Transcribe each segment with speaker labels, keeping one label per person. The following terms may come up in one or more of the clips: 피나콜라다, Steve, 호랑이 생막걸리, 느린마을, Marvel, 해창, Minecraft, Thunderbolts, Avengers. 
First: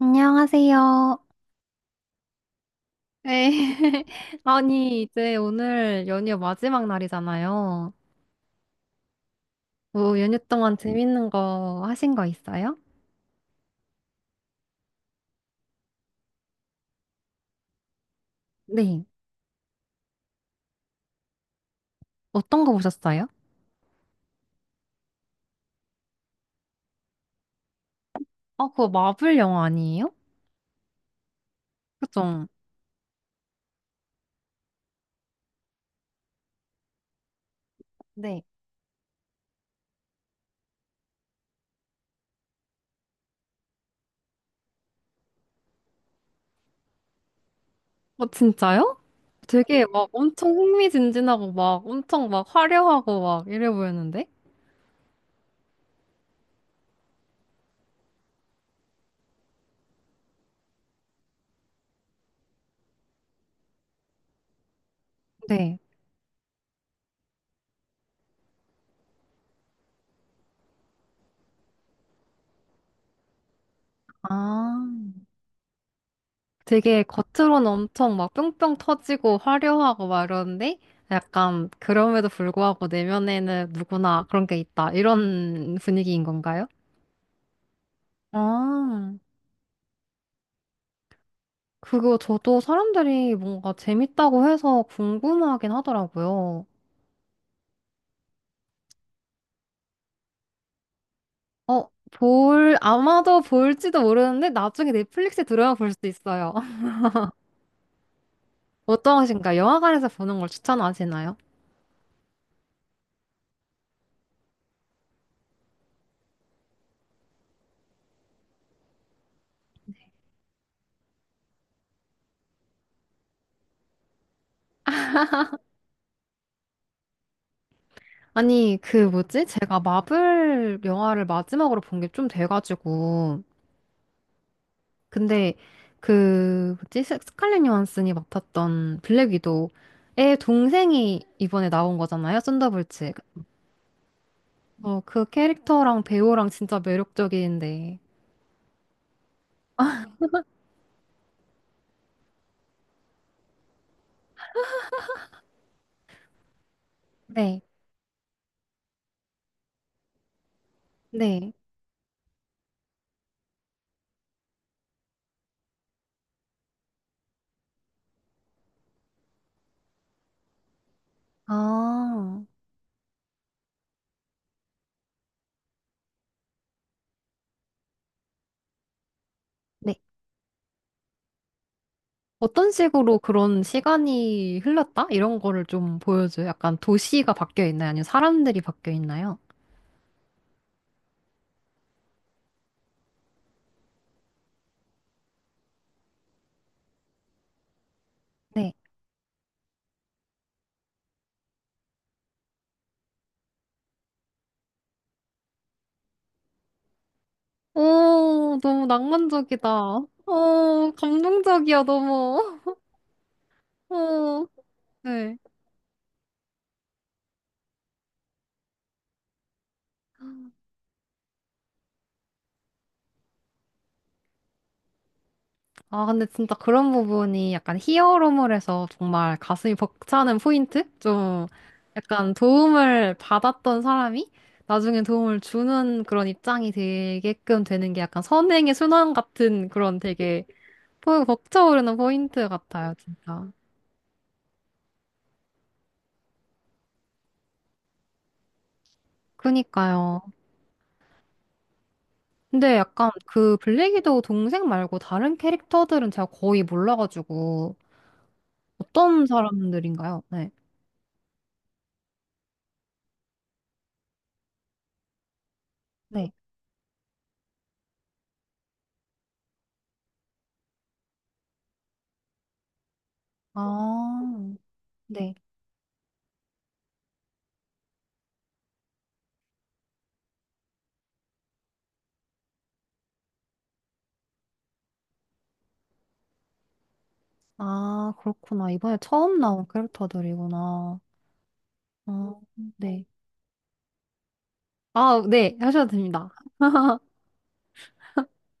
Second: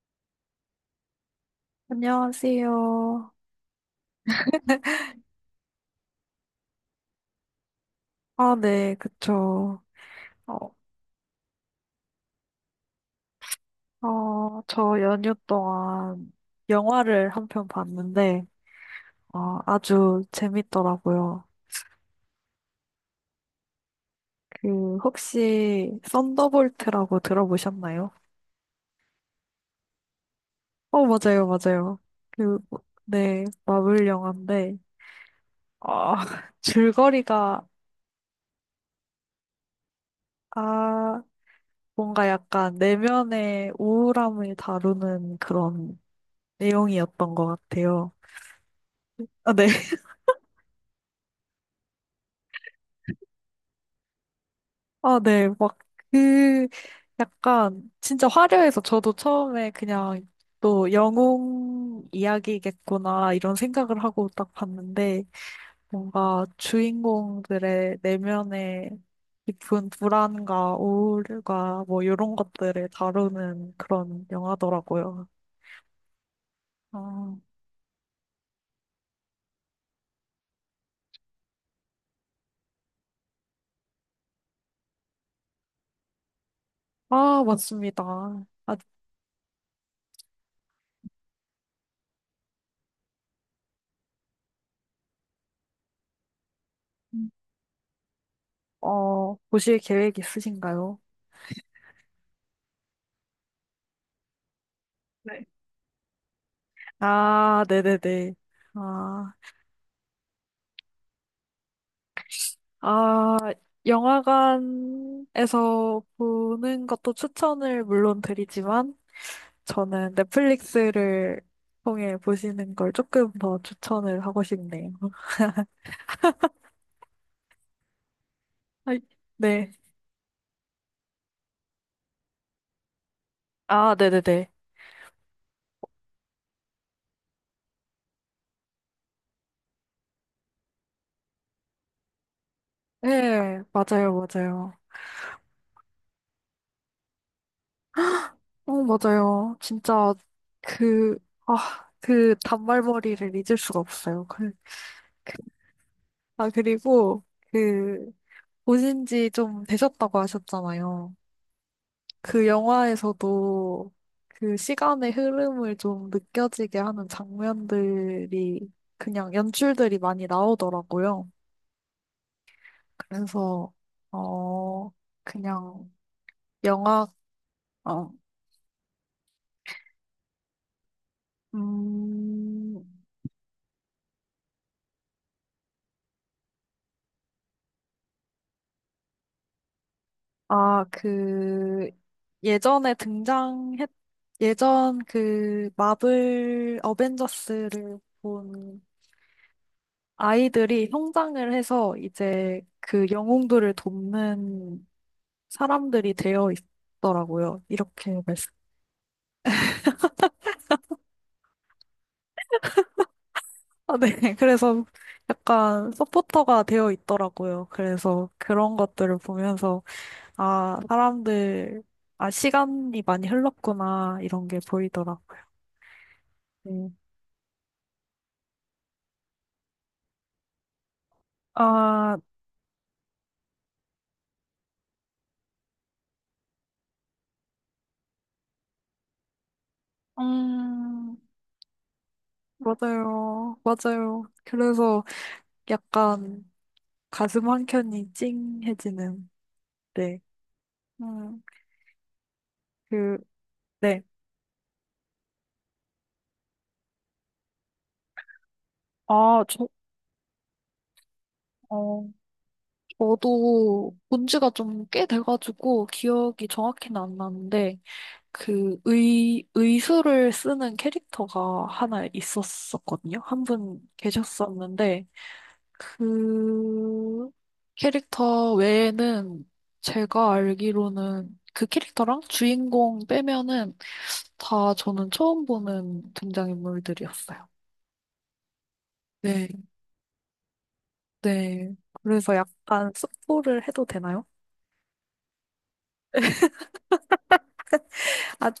Speaker 1: 안녕하세요.
Speaker 2: 안녕하세요.
Speaker 1: 네. 아니, 이제 오늘 연휴 마지막 날이잖아요.
Speaker 2: 아, 네, 그쵸.
Speaker 1: 연휴
Speaker 2: 어,
Speaker 1: 동안 재밌는 거 하신 거 있어요?
Speaker 2: 저 연휴 동안 영화를 한 편 봤는데,
Speaker 1: 네.
Speaker 2: 아주 재밌더라고요.
Speaker 1: 어떤 거 보셨어요?
Speaker 2: 그, 혹시, 썬더볼트라고 들어보셨나요?
Speaker 1: 아, 그거 마블 영화 아니에요?
Speaker 2: 어, 맞아요, 맞아요.
Speaker 1: 그죠?
Speaker 2: 그, 네, 마블 영화인데, 아, 줄거리가,
Speaker 1: 네.
Speaker 2: 아, 뭔가 약간 내면의 우울함을 다루는 그런 내용이었던 것 같아요.
Speaker 1: 어, 진짜요?
Speaker 2: 아, 네.
Speaker 1: 되게 엄청 흥미진진하고 엄청 화려하고 이래 보였는데?
Speaker 2: 아, 네. 막, 그, 약간, 진짜 화려해서 저도 처음에 그냥 또 영웅 이야기겠구나, 이런 생각을 하고 딱 봤는데,
Speaker 1: 네.
Speaker 2: 뭔가 주인공들의 내면의 깊은 불안과 우울과 뭐, 이런 것들을 다루는 그런
Speaker 1: 아.
Speaker 2: 영화더라고요.
Speaker 1: 되게
Speaker 2: 아,
Speaker 1: 겉으로는 엄청 뿅뿅 터지고 화려하고 이러는데 약간 그럼에도 불구하고 내면에는 누구나 그런 게 있다. 이런 분위기인 건가요?
Speaker 2: 아, 맞습니다. 아,
Speaker 1: 아, 그거 저도 사람들이 뭔가 재밌다고 해서 궁금하긴 하더라고요.
Speaker 2: 음, 어, 보실 계획 있으신가요?
Speaker 1: 아마도 볼지도 모르는데 나중에 넷플릭스에
Speaker 2: 네.
Speaker 1: 들어야 볼 수 있어요.
Speaker 2: 아, 네네네. 아.
Speaker 1: 어떠하신가요? 영화관에서 보는 걸 추천하시나요?
Speaker 2: 아, 영화관에서 보는 것도 추천을 물론 드리지만, 저는 넷플릭스를 통해 보시는 걸 조금 더 추천을 하고 싶네요.
Speaker 1: 아니, 그
Speaker 2: 아,
Speaker 1: 뭐지?
Speaker 2: 네.
Speaker 1: 제가 마블 영화를 마지막으로 본 게 좀 돼가지고,
Speaker 2: 아, 네네네.
Speaker 1: 근데 스칼렛 요한슨이 맡았던 블랙 위도우의 동생이 이번에 나온 거잖아요. 썬더볼츠.
Speaker 2: 네, 맞아요, 맞아요.
Speaker 1: 어, 그 캐릭터랑 배우랑 진짜 매력적인데.
Speaker 2: 어, 맞아요. 진짜 그, 아, 그 단발머리를 잊을 수가 없어요. 그, 아, 그리고
Speaker 1: 네.
Speaker 2: 그, 보신 지 좀 되셨다고 하셨잖아요.
Speaker 1: 네.
Speaker 2: 그 영화에서도 그 시간의 흐름을 좀 느껴지게 하는 장면들이 그냥 연출들이 많이 나오더라고요.
Speaker 1: 아.
Speaker 2: 그래서 어 그냥 영화 어
Speaker 1: 네. 어떤
Speaker 2: 음,
Speaker 1: 식으로 그런 시간이 흘렀다? 이런 거를 좀 보여줘요. 약간 도시가 바뀌어 있나요? 아니면 사람들이 바뀌어 있나요?
Speaker 2: 아, 그 예전에 등장했 예전 그 마블 어벤져스를
Speaker 1: 네.
Speaker 2: 본 아이들이 성장을 해서 이제 그 영웅들을 돕는 사람들이 되어 있더라고요. 이렇게 말씀.
Speaker 1: 오, 너무 낭만적이다. 오, 감동적이야, 너무.
Speaker 2: 아, 네.
Speaker 1: 오,
Speaker 2: 그래서
Speaker 1: 네.
Speaker 2: 약간 서포터가 되어 있더라고요. 그래서 그런 것들을 보면서, 아, 사람들, 아, 시간이 많이 흘렀구나, 이런 게 보이더라고요.
Speaker 1: 아, 근데 진짜
Speaker 2: 네.
Speaker 1: 그런 부분이 약간 히어로물에서 정말 가슴이 벅차는 포인트? 좀
Speaker 2: 아,
Speaker 1: 약간 도움을 받았던 사람이 나중에 도움을 주는 그런 입장이 되게끔 되는 게 약간 선행의 순환 같은 그런 되게
Speaker 2: 음,
Speaker 1: 벅차오르는 포인트 같아요, 진짜.
Speaker 2: 맞아요. 맞아요. 그래서 약간 가슴 한 켠이 찡해지는, 네.
Speaker 1: 그니까요.
Speaker 2: 음,
Speaker 1: 근데 약간
Speaker 2: 그,
Speaker 1: 그
Speaker 2: 네.
Speaker 1: 블랙이도 동생 말고 다른 캐릭터들은 제가 거의 몰라가지고 어떤
Speaker 2: 아, 저,
Speaker 1: 사람들인가요? 네.
Speaker 2: 어, 저도 본 지가 좀 꽤 돼가지고
Speaker 1: 네.
Speaker 2: 기억이 정확히는 안 나는데 그 의수를 쓰는 캐릭터가 하나 있었었거든요. 한 분
Speaker 1: 아,
Speaker 2: 계셨었는데
Speaker 1: 네.
Speaker 2: 그 캐릭터 외에는 제가 알기로는 그 캐릭터랑 주인공 빼면은 다 저는 처음 보는 등장인물들이었어요.
Speaker 1: 아, 그렇구나. 이번에 처음
Speaker 2: 네,
Speaker 1: 나온 캐릭터들이구나.
Speaker 2: 네. 그래서
Speaker 1: 어,
Speaker 2: 약간
Speaker 1: 네.
Speaker 2: 스포를 해도 되나요?
Speaker 1: 아, 네. 하셔도 됩니다.
Speaker 2: 아,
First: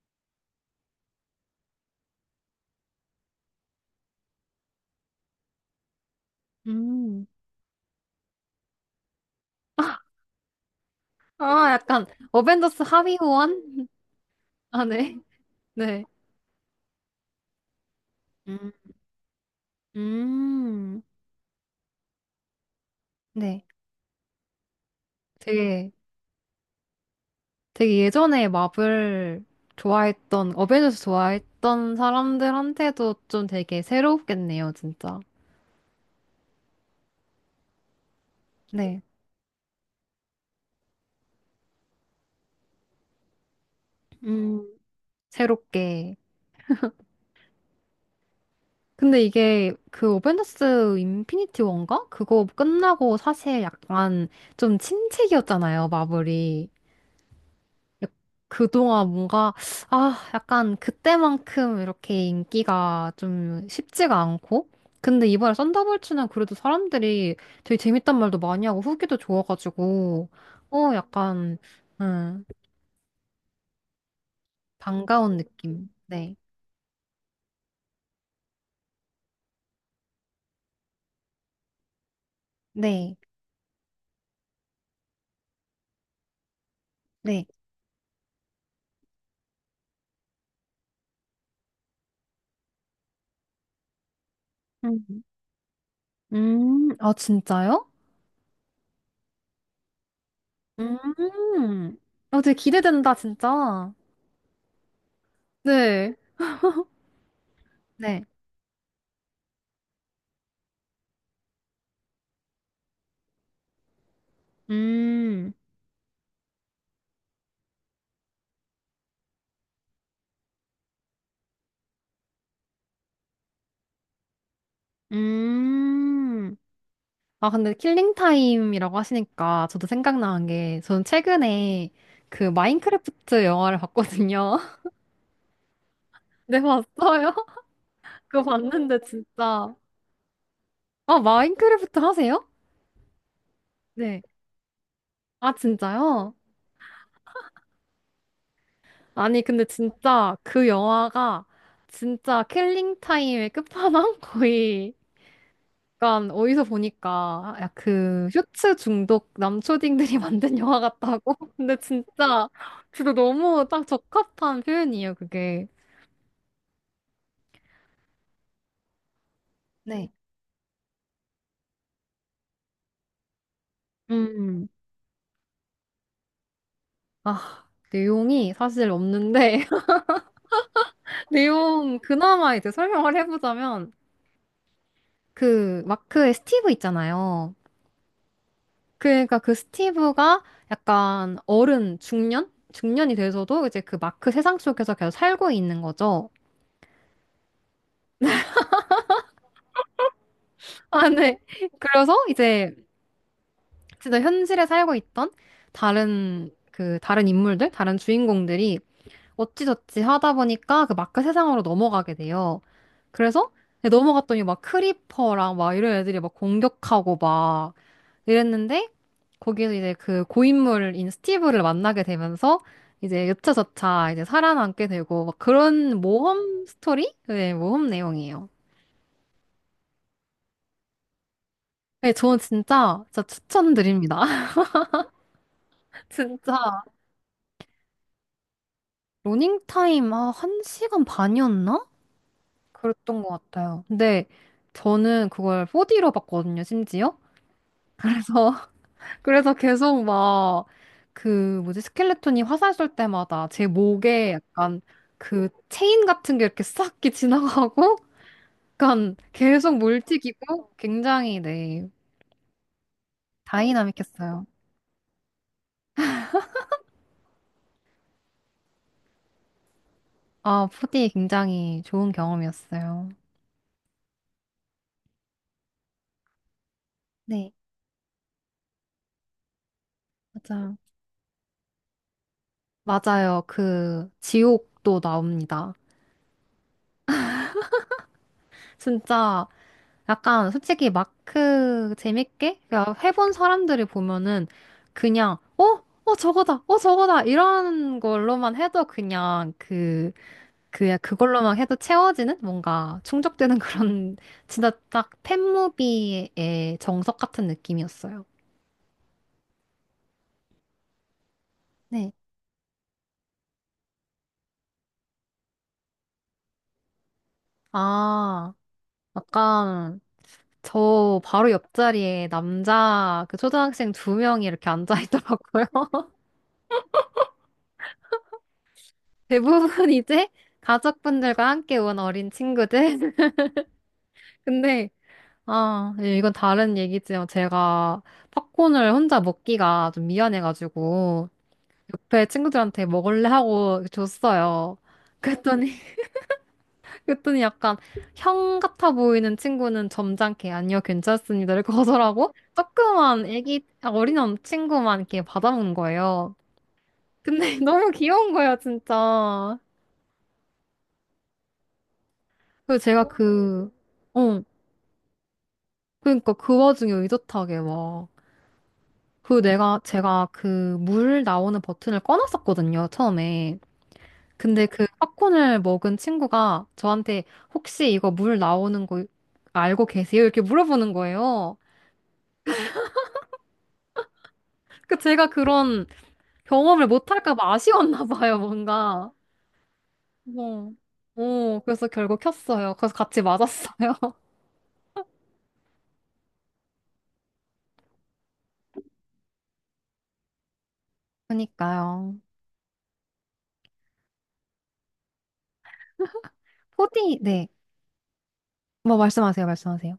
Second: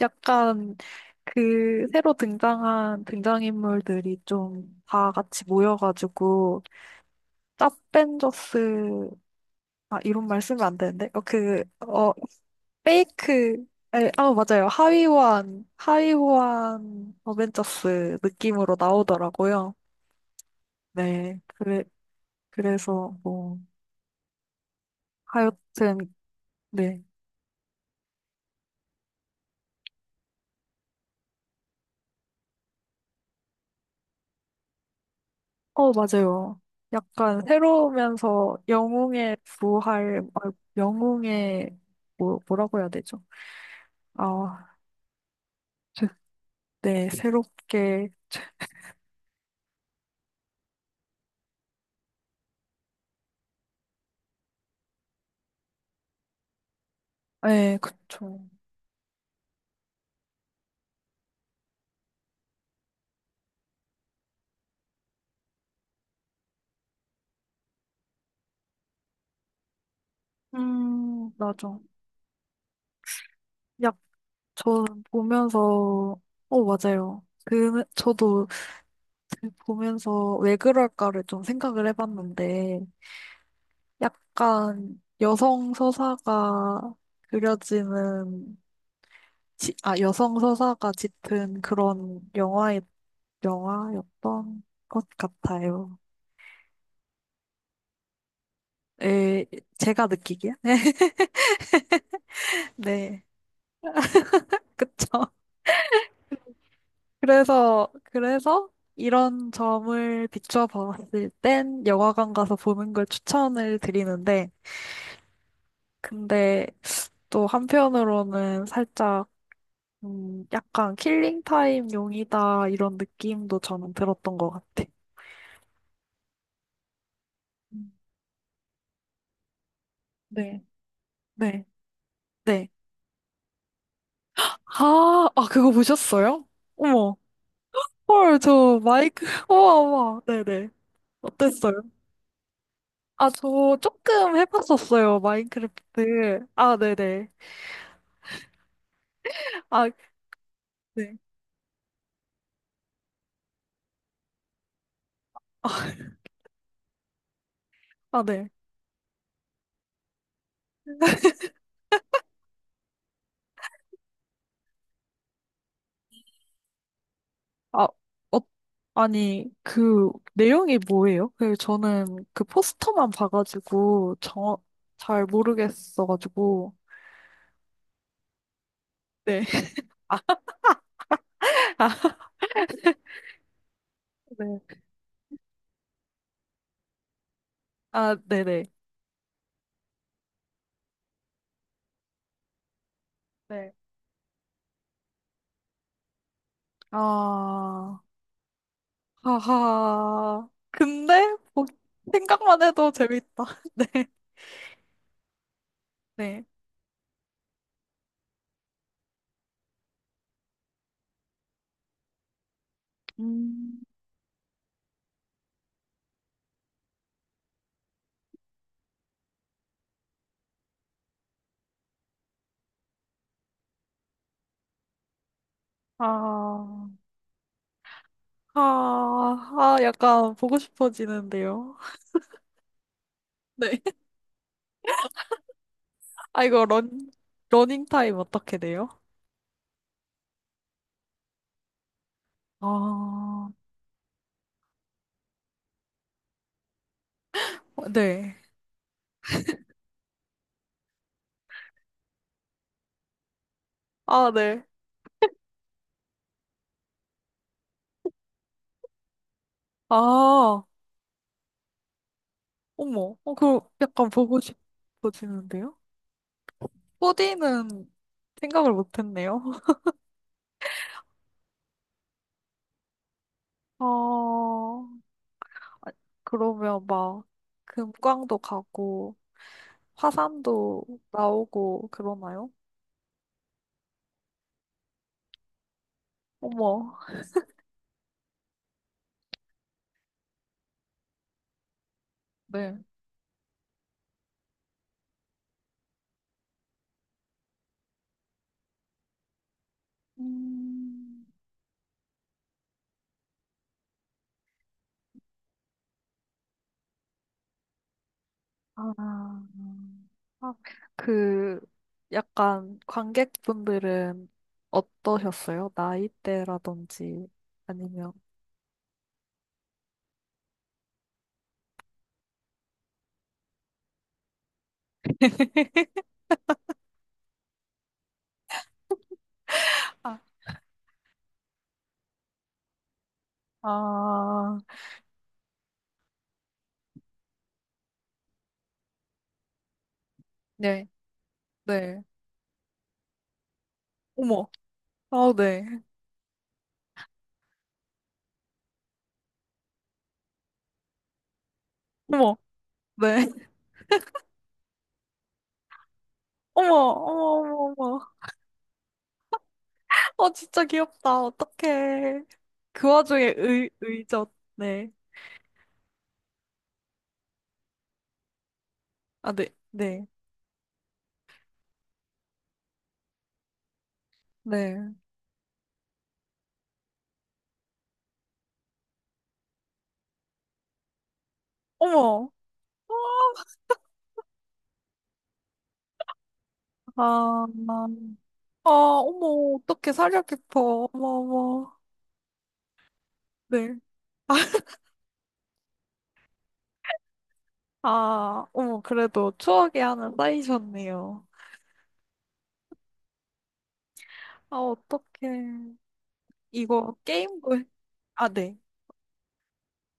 Speaker 2: 약간 그 새로 등장한 등장인물들이 좀 다 같이 모여가지고
Speaker 1: 음.
Speaker 2: 짭벤져스 아 이런 말 쓰면 안 되는데
Speaker 1: 아, 약간 어벤져스 하위
Speaker 2: 페이크
Speaker 1: 호환?
Speaker 2: 에, 아 맞아요
Speaker 1: 아, 네.
Speaker 2: 하위호환
Speaker 1: 네.
Speaker 2: 하위호환 어벤져스
Speaker 1: 음.
Speaker 2: 느낌으로 나오더라고요.
Speaker 1: 음.
Speaker 2: 네 그래 그래서 뭐
Speaker 1: 네. 되게
Speaker 2: 하여튼 네
Speaker 1: 예전에 마블 좋아했던 어벤져스 좋아했던 사람들한테도 좀 되게 새롭겠네요, 진짜.
Speaker 2: 어, 맞아요. 약간 새로우면서
Speaker 1: 네.
Speaker 2: 영웅의 부활, 아, 영웅의, 뭐, 뭐라고 해야 되죠?
Speaker 1: 음.
Speaker 2: 아, 그-
Speaker 1: 새롭게
Speaker 2: 네, 새롭게,
Speaker 1: 근데 이게 그 어벤져스 인피니티 원가? 그거 끝나고 사실 약간 좀 침체기였잖아요, 마블이.
Speaker 2: 네, 그쵸.
Speaker 1: 그동안 뭔가, 아, 약간 그때만큼 이렇게 인기가 좀 쉽지가 않고. 근데 이번에 썬더볼츠는 그래도 사람들이 되게 재밌단 말도 많이 하고 후기도 좋아가지고, 어, 약간,
Speaker 2: 맞아.
Speaker 1: 음,
Speaker 2: 약, 저
Speaker 1: 반가운
Speaker 2: 보면서,
Speaker 1: 느낌. 네.
Speaker 2: 어, 맞아요. 그, 저도 보면서 왜 그럴까를 좀 생각을 해봤는데,
Speaker 1: 네.
Speaker 2: 약간 여성 서사가
Speaker 1: 네.
Speaker 2: 그려지는, 지- 아, 여성 서사가 짙은 그런 영화에 영화였던 것
Speaker 1: 음,
Speaker 2: 같아요.
Speaker 1: 아, 진짜요?
Speaker 2: 에, 제가 느끼기에.
Speaker 1: 음. 어, 되게 기대된다,
Speaker 2: 네,
Speaker 1: 진짜.
Speaker 2: 그쵸.
Speaker 1: 네.
Speaker 2: 그래서,
Speaker 1: 네.
Speaker 2: 그래서 이런 점을 비추어 봤을 땐 영화관 가서 보는 걸 추천을 드리는데,
Speaker 1: 음.
Speaker 2: 근데 또 한편으로는 살짝, 약간 킬링 타임 용이다, 이런 느낌도 저는 들었던 것 같아.
Speaker 1: 음. 아, 근데
Speaker 2: 음,
Speaker 1: 킬링 타임이라고 하시니까 저도 생각나는
Speaker 2: 네,
Speaker 1: 게 저는
Speaker 2: 네,
Speaker 1: 최근에 그
Speaker 2: 네.
Speaker 1: 마인크래프트 영화를 봤거든요.
Speaker 2: 아, 아, 그거 보셨어요?
Speaker 1: 네,
Speaker 2: 어머.
Speaker 1: 봤어요?
Speaker 2: 헐,
Speaker 1: 그거
Speaker 2: 저
Speaker 1: 봤는데
Speaker 2: 마이크,
Speaker 1: 진짜.
Speaker 2: 우와, 우와. 네네.
Speaker 1: 아,
Speaker 2: 어땠어요?
Speaker 1: 마인크래프트 하세요?
Speaker 2: 아, 저
Speaker 1: 네.
Speaker 2: 조금 해봤었어요.
Speaker 1: 아, 진짜요?
Speaker 2: 마인크래프트. 아, 네네.
Speaker 1: 아니, 근데
Speaker 2: 아,
Speaker 1: 진짜 그
Speaker 2: 네.
Speaker 1: 영화가 진짜 킬링 타임의 끝판왕? 거의
Speaker 2: 아,
Speaker 1: 약간 어디서 보니까
Speaker 2: 아,
Speaker 1: 그
Speaker 2: 네.
Speaker 1: 쇼츠 중독 남초딩들이 만든 영화 같다고? 근데 진짜 너무 딱 적합한 표현이에요, 그게.
Speaker 2: 아, 어, 아니, 그
Speaker 1: 네.
Speaker 2: 내용이 뭐예요? 그 저는 그 포스터만 봐가지고 정,
Speaker 1: 음.
Speaker 2: 잘 모르겠어가지고.
Speaker 1: 아, 내용이 사실
Speaker 2: 네.
Speaker 1: 없는데
Speaker 2: 아,
Speaker 1: 내용 그나마 이제 설명을 해보자면
Speaker 2: 네.
Speaker 1: 그 마크의 스티브 있잖아요.
Speaker 2: 아, 네네.
Speaker 1: 그러니까 그 스티브가 약간 어른 중년? 중년이 돼서도
Speaker 2: 네.
Speaker 1: 이제 그 마크 세상 속에서 계속 살고 있는 거죠.
Speaker 2: 아, 하하.
Speaker 1: 아,
Speaker 2: 근데
Speaker 1: 네.
Speaker 2: 뭐,
Speaker 1: 그래서
Speaker 2: 생각만
Speaker 1: 이제
Speaker 2: 해도 재밌다. 네.
Speaker 1: 진짜 현실에 살고 있던
Speaker 2: 네.
Speaker 1: 다른 인물들, 다른 주인공들이 어찌저찌 하다 보니까 그 마크 세상으로 넘어가게 돼요. 그래서
Speaker 2: 음,
Speaker 1: 네, 넘어갔더니 막 크리퍼랑 이런 애들이 막 공격하고 막 이랬는데 거기에서 이제 그 고인물인 스티브를 만나게 되면서 이제 여차저차 이제 살아남게 되고 막 그런 모험
Speaker 2: 아.
Speaker 1: 스토리? 네, 모험 내용이에요.
Speaker 2: 아, 아, 약간 보고 싶어지는데요.
Speaker 1: 네, 저는 진짜
Speaker 2: 네.
Speaker 1: 추천드립니다.
Speaker 2: 아, 이거
Speaker 1: 진짜.
Speaker 2: 런, 러닝 타임 어떻게 돼요?
Speaker 1: 러닝타임, 아, 한 시간 반이었나? 그랬던 것
Speaker 2: 아,
Speaker 1: 같아요. 근데 저는 그걸 4D로 봤거든요, 심지어.
Speaker 2: 네.
Speaker 1: 그래서, 그래서 계속 막, 그, 뭐지, 스켈레톤이 화살 쏠 때마다 제
Speaker 2: 아,
Speaker 1: 목에
Speaker 2: 네.
Speaker 1: 약간 그 체인 같은 게 이렇게 싹 이렇게 지나가고, 약간 계속
Speaker 2: 아,
Speaker 1: 물튀기고, 굉장히, 네,
Speaker 2: 어머. 어, 그 약간 보고
Speaker 1: 다이나믹했어요.
Speaker 2: 싶어지는데요? 코디는 생각을 못했네요.
Speaker 1: 아, 4D 굉장히 좋은 경험이었어요.
Speaker 2: 어, 아, 그러면 막
Speaker 1: 네,
Speaker 2: 금광도 가고
Speaker 1: 맞아요.
Speaker 2: 화산도 나오고 그러나요?
Speaker 1: 맞아요. 그, 지옥도 나옵니다.
Speaker 2: 어머.
Speaker 1: 진짜 약간 솔직히 마크 재밌게
Speaker 2: 네.
Speaker 1: 그냥 해본 사람들이 보면은 그냥 어? 어 저거다. 어 저거다. 이런 걸로만 해도 그냥 그 그
Speaker 2: 음.
Speaker 1: 그걸로만 해도 채워지는 뭔가 충족되는 그런 진짜 딱 팬무비의 정석 같은 느낌이었어요.
Speaker 2: 아, 아, 그,
Speaker 1: 네.
Speaker 2: 약간 관객분들은 어떠셨어요? 나이대라든지 아니면,
Speaker 1: 아, 약간 저 바로 옆자리에 남자 그 초등학생 두 명이 이렇게 앉아 있더라고요. 대부분
Speaker 2: 아,
Speaker 1: 이제 가족분들과 함께 온 어린 친구들.
Speaker 2: 아,
Speaker 1: 근데, 아, 예, 이건 다른 얘기지만 제가 팝콘을 혼자 먹기가 좀
Speaker 2: 네,
Speaker 1: 미안해가지고
Speaker 2: 네.
Speaker 1: 옆에 친구들한테 먹을래 하고
Speaker 2: 어머,
Speaker 1: 줬어요.
Speaker 2: 아,
Speaker 1: 그랬더니,
Speaker 2: 네.
Speaker 1: 그랬더니 약간 형 같아 보이는 친구는 점잖게 아니요, 괜찮습니다를 거절하고
Speaker 2: 어머,
Speaker 1: 조그만
Speaker 2: 네.
Speaker 1: 애기, 아, 어린 친구만 이렇게 받아먹는 거예요.
Speaker 2: 어머,
Speaker 1: 근데
Speaker 2: 어머, 어머,
Speaker 1: 너무
Speaker 2: 어머.
Speaker 1: 귀여운 거예요, 진짜.
Speaker 2: 어, 진짜 귀엽다. 어떡해.
Speaker 1: 그래서
Speaker 2: 그
Speaker 1: 제가
Speaker 2: 와중에
Speaker 1: 그,
Speaker 2: 의젓.
Speaker 1: 어,
Speaker 2: 네.
Speaker 1: 그러니까 그 와중에 의젓하게 막,
Speaker 2: 아, 네, 네,
Speaker 1: 제가 그 물 나오는 버튼을 꺼놨었거든요, 처음에. 근데 그
Speaker 2: 네.
Speaker 1: 팝콘을 먹은 친구가 저한테 혹시 이거 물 나오는 거 알고 계세요? 이렇게 물어보는 거예요.
Speaker 2: 어머.
Speaker 1: 그 제가 그런 경험을 못할까
Speaker 2: 아,
Speaker 1: 봐 아쉬웠나 봐요,
Speaker 2: 아,
Speaker 1: 뭔가.
Speaker 2: 어머, 어떻게 살려
Speaker 1: 어,
Speaker 2: 깊어. 어머, 어머.
Speaker 1: 그래서 결국 켰어요. 그래서 같이
Speaker 2: 네.
Speaker 1: 맞았어요.
Speaker 2: 아, 아, 어머, 그래도 추억이 하나 쌓이셨네요.
Speaker 1: 그니까요.
Speaker 2: 아, 어떡해.
Speaker 1: 포
Speaker 2: 이거
Speaker 1: 디 네.
Speaker 2: 게임도, 해- 아, 네.
Speaker 1: 뭐 말씀하세요, 말씀하세요.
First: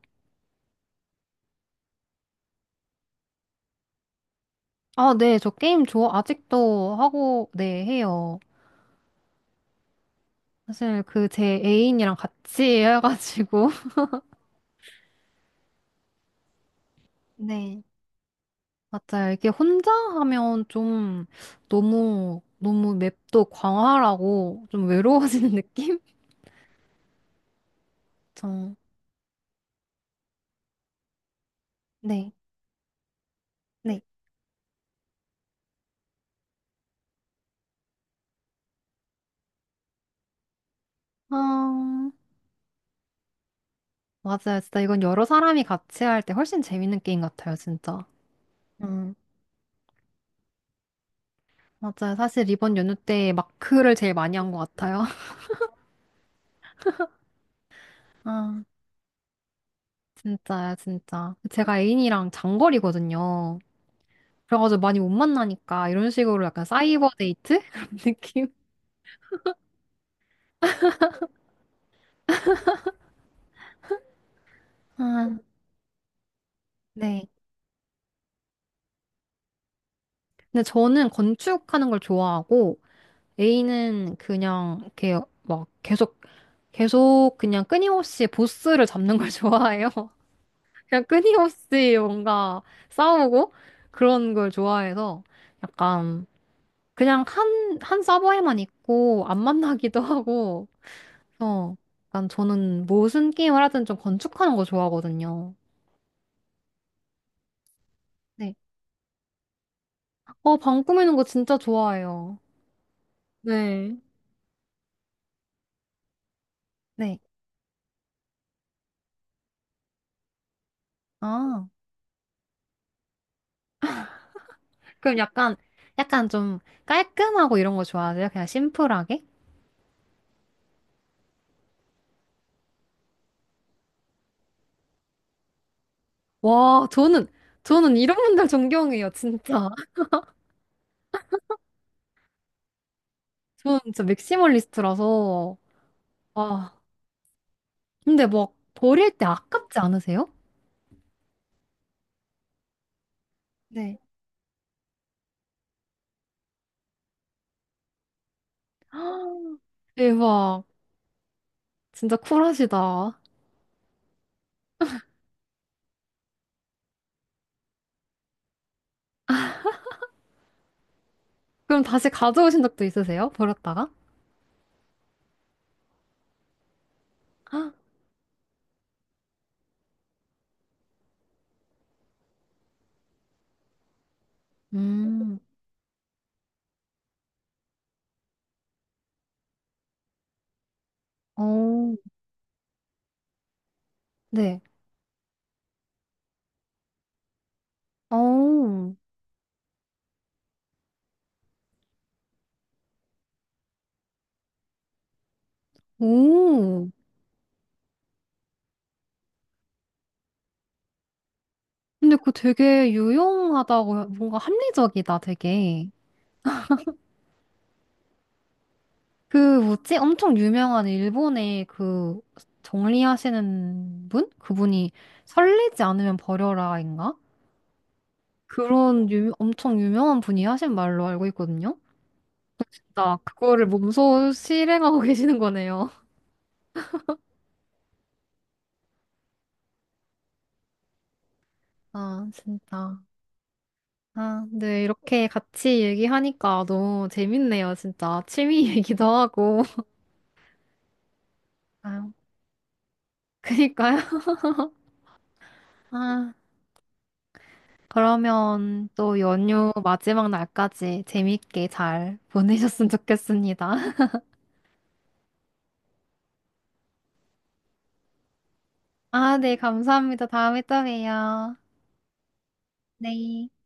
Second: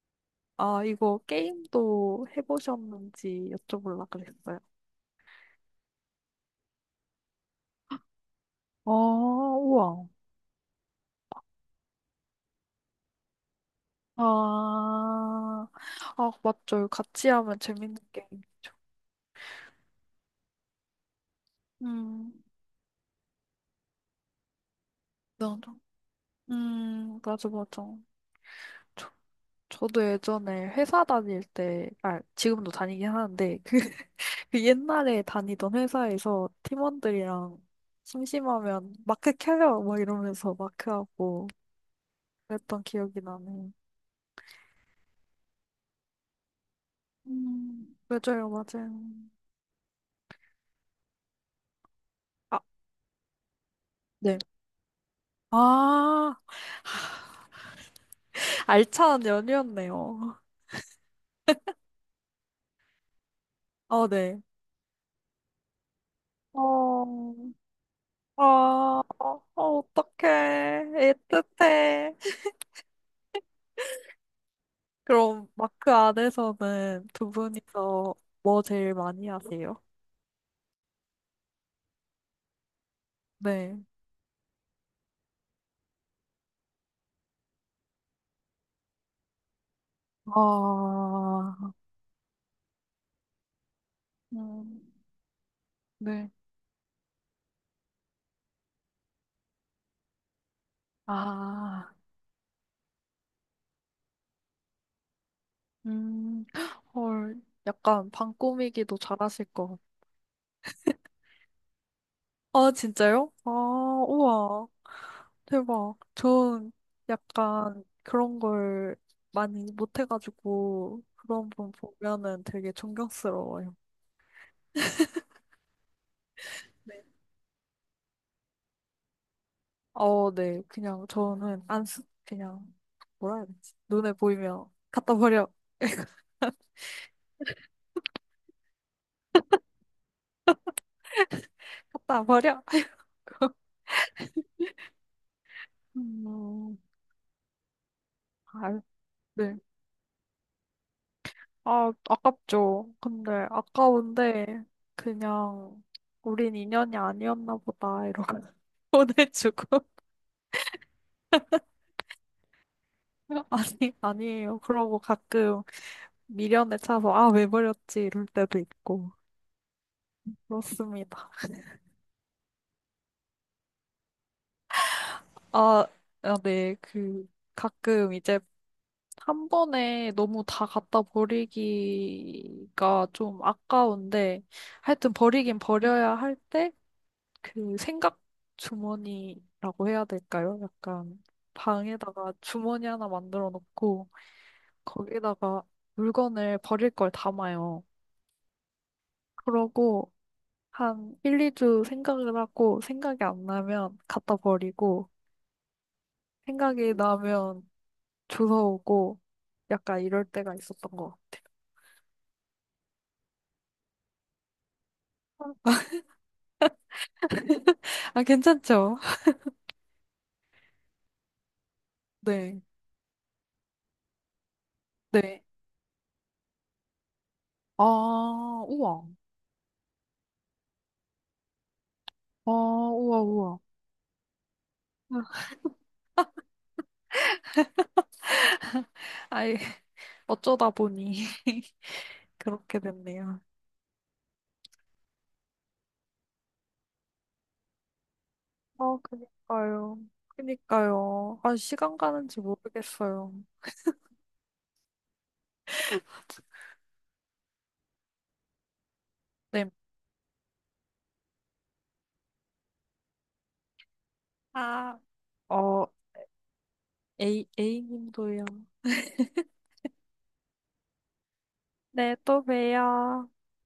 Speaker 2: 아, 이거 게임도 해보셨는지 여쭤보려고 그랬어요.
Speaker 1: 저 게임 좋아, 아직도 하고, 네, 해요.
Speaker 2: 아, 우와.
Speaker 1: 사실 그 제 애인이랑 같이 해가지고
Speaker 2: 아, 아, 맞죠. 같이 하면
Speaker 1: 네.
Speaker 2: 재밌는 게임.
Speaker 1: 맞아요. 이게 혼자 하면 좀
Speaker 2: 음,
Speaker 1: 너무 너무 맵도 광활하고 좀 외로워지는
Speaker 2: 맞아.
Speaker 1: 느낌?
Speaker 2: 맞아, 맞아.
Speaker 1: 저
Speaker 2: 저도 예전에 회사 다닐 때, 아,
Speaker 1: 네.
Speaker 2: 지금도 다니긴 하는데, 그,
Speaker 1: 네.
Speaker 2: 그 옛날에 다니던 회사에서 팀원들이랑 심심하면 마크 켜요! 막 이러면서 마크하고
Speaker 1: 아,
Speaker 2: 그랬던 기억이 나네요.
Speaker 1: 맞아요. 진짜 이건 여러 사람이 같이 할 때 훨씬 재밌는 게임 같아요, 진짜.
Speaker 2: 맞아요, 맞아요.
Speaker 1: 음, 맞아요. 사실
Speaker 2: 아,
Speaker 1: 이번 연휴 때 마크를 제일 많이
Speaker 2: 네.
Speaker 1: 한 것 같아요.
Speaker 2: 아,
Speaker 1: 아,
Speaker 2: 알찬 연휴였네요.
Speaker 1: 진짜요, 진짜. 제가 애인이랑 장거리거든요.
Speaker 2: 아, 네.
Speaker 1: 그래가지고 많이 못 만나니까 이런 식으로 약간
Speaker 2: 어,
Speaker 1: 사이버 데이트? 그런
Speaker 2: 아,
Speaker 1: 느낌?
Speaker 2: 어, 어떡해. 애틋해.
Speaker 1: 아,
Speaker 2: 그럼 마크 안에서는
Speaker 1: 네.
Speaker 2: 두 분이서 뭐 제일 많이 하세요?
Speaker 1: 근데 저는 건축하는 걸 좋아하고
Speaker 2: 네.
Speaker 1: A는 그냥 이렇게 막 계속 그냥 끊임없이 보스를 잡는 걸 좋아해요. 그냥
Speaker 2: 아,
Speaker 1: 끊임없이 뭔가 싸우고 그런 걸
Speaker 2: 음,
Speaker 1: 좋아해서 약간
Speaker 2: 네.
Speaker 1: 그냥 한 서버에만 있고 안 만나기도 하고 어,
Speaker 2: 아,
Speaker 1: 약간 저는 무슨 게임을 하든 좀 건축하는 거 좋아하거든요.
Speaker 2: 음, 헐, 약간 방꾸미기도 잘하실 것 같아요.
Speaker 1: 어, 방 꾸미는 거 진짜 좋아해요.
Speaker 2: 아, 진짜요? 아,
Speaker 1: 네.
Speaker 2: 우와, 대박. 전
Speaker 1: 네.
Speaker 2: 약간 그런 걸 많이 못해가지고 그런
Speaker 1: 아,
Speaker 2: 분 보면은 되게 존경스러워요.
Speaker 1: 그럼 약간, 좀 깔끔하고 이런 거 좋아하세요? 그냥 심플하게?
Speaker 2: 어, 네. 그냥 저는 안 쓰, 그냥 뭐라 해야 되지? 눈에 보이면 갖다 버려.
Speaker 1: 와, 저는, 저는 이런 분들 존경해요, 진짜.
Speaker 2: 갖다 버려.
Speaker 1: 저는 진짜 맥시멀리스트라서. 아,
Speaker 2: 음,
Speaker 1: 근데 막
Speaker 2: 아,
Speaker 1: 버릴 때
Speaker 2: 네.
Speaker 1: 아깝지 않으세요?
Speaker 2: 아, 아깝죠. 근데
Speaker 1: 네.
Speaker 2: 아까운데 그냥 우린 인연이 아니었나 보다 이러고 보내주고.
Speaker 1: 대박. 진짜 쿨하시다.
Speaker 2: 아니 아니에요. 그러고 가끔 미련에 차서 아, 왜 버렸지 이럴 때도 있고 그렇습니다.
Speaker 1: 그럼 다시 가져오신 적도 있으세요? 버렸다가?
Speaker 2: 아, 아, 네. 그
Speaker 1: 헉,
Speaker 2: 가끔 이제 한 번에 너무 다 갖다 버리기가 좀 아까운데, 하여튼
Speaker 1: 음,
Speaker 2: 버리긴 버려야 할 때, 그 생각 주머니라고 해야 될까요? 약간
Speaker 1: 오,
Speaker 2: 방에다가 주머니 하나 만들어 놓고,
Speaker 1: 네.
Speaker 2: 거기다가 물건을 버릴 걸 담아요.
Speaker 1: 오,
Speaker 2: 그러고, 한 1, 2주 생각을 하고, 생각이 안 나면 갖다 버리고,
Speaker 1: 오.
Speaker 2: 생각이 나면 주워 오고, 약간 이럴 때가 있었던 것 같아요.
Speaker 1: 근데 그거 되게 유용하다고, 뭔가 합리적이다, 되게.
Speaker 2: 아, 괜찮죠?
Speaker 1: 그, 뭐지? 엄청 유명한 일본의 그,
Speaker 2: 네.
Speaker 1: 정리하시는 분? 그분이
Speaker 2: 네.
Speaker 1: 설레지 않으면 버려라인가?
Speaker 2: 아, 우와.
Speaker 1: 엄청 유명한 분이 하신 말로 알고 있거든요?
Speaker 2: 아,
Speaker 1: 나
Speaker 2: 우와, 우와.
Speaker 1: 그거를 몸소 실행하고 계시는 거네요.
Speaker 2: 아이, 어쩌다 보니
Speaker 1: 아,
Speaker 2: 그렇게
Speaker 1: 진짜.
Speaker 2: 됐네요.
Speaker 1: 아, 네, 이렇게 같이 얘기하니까 너무 재밌네요, 진짜. 취미
Speaker 2: 아,
Speaker 1: 얘기도 하고.
Speaker 2: 그니까요. 그니까요. 아, 시간
Speaker 1: 아유,
Speaker 2: 가는지 모르겠어요.
Speaker 1: 그니까요. 아. 그러면 또
Speaker 2: 네.
Speaker 1: 연휴 마지막 날까지 재밌게 잘 보내셨으면 좋겠습니다.
Speaker 2: 아, 어, A, A님도요.
Speaker 1: 아, 네, 감사합니다. 다음에 또 봬요.
Speaker 2: 네, 또 봬요.
Speaker 1: 네.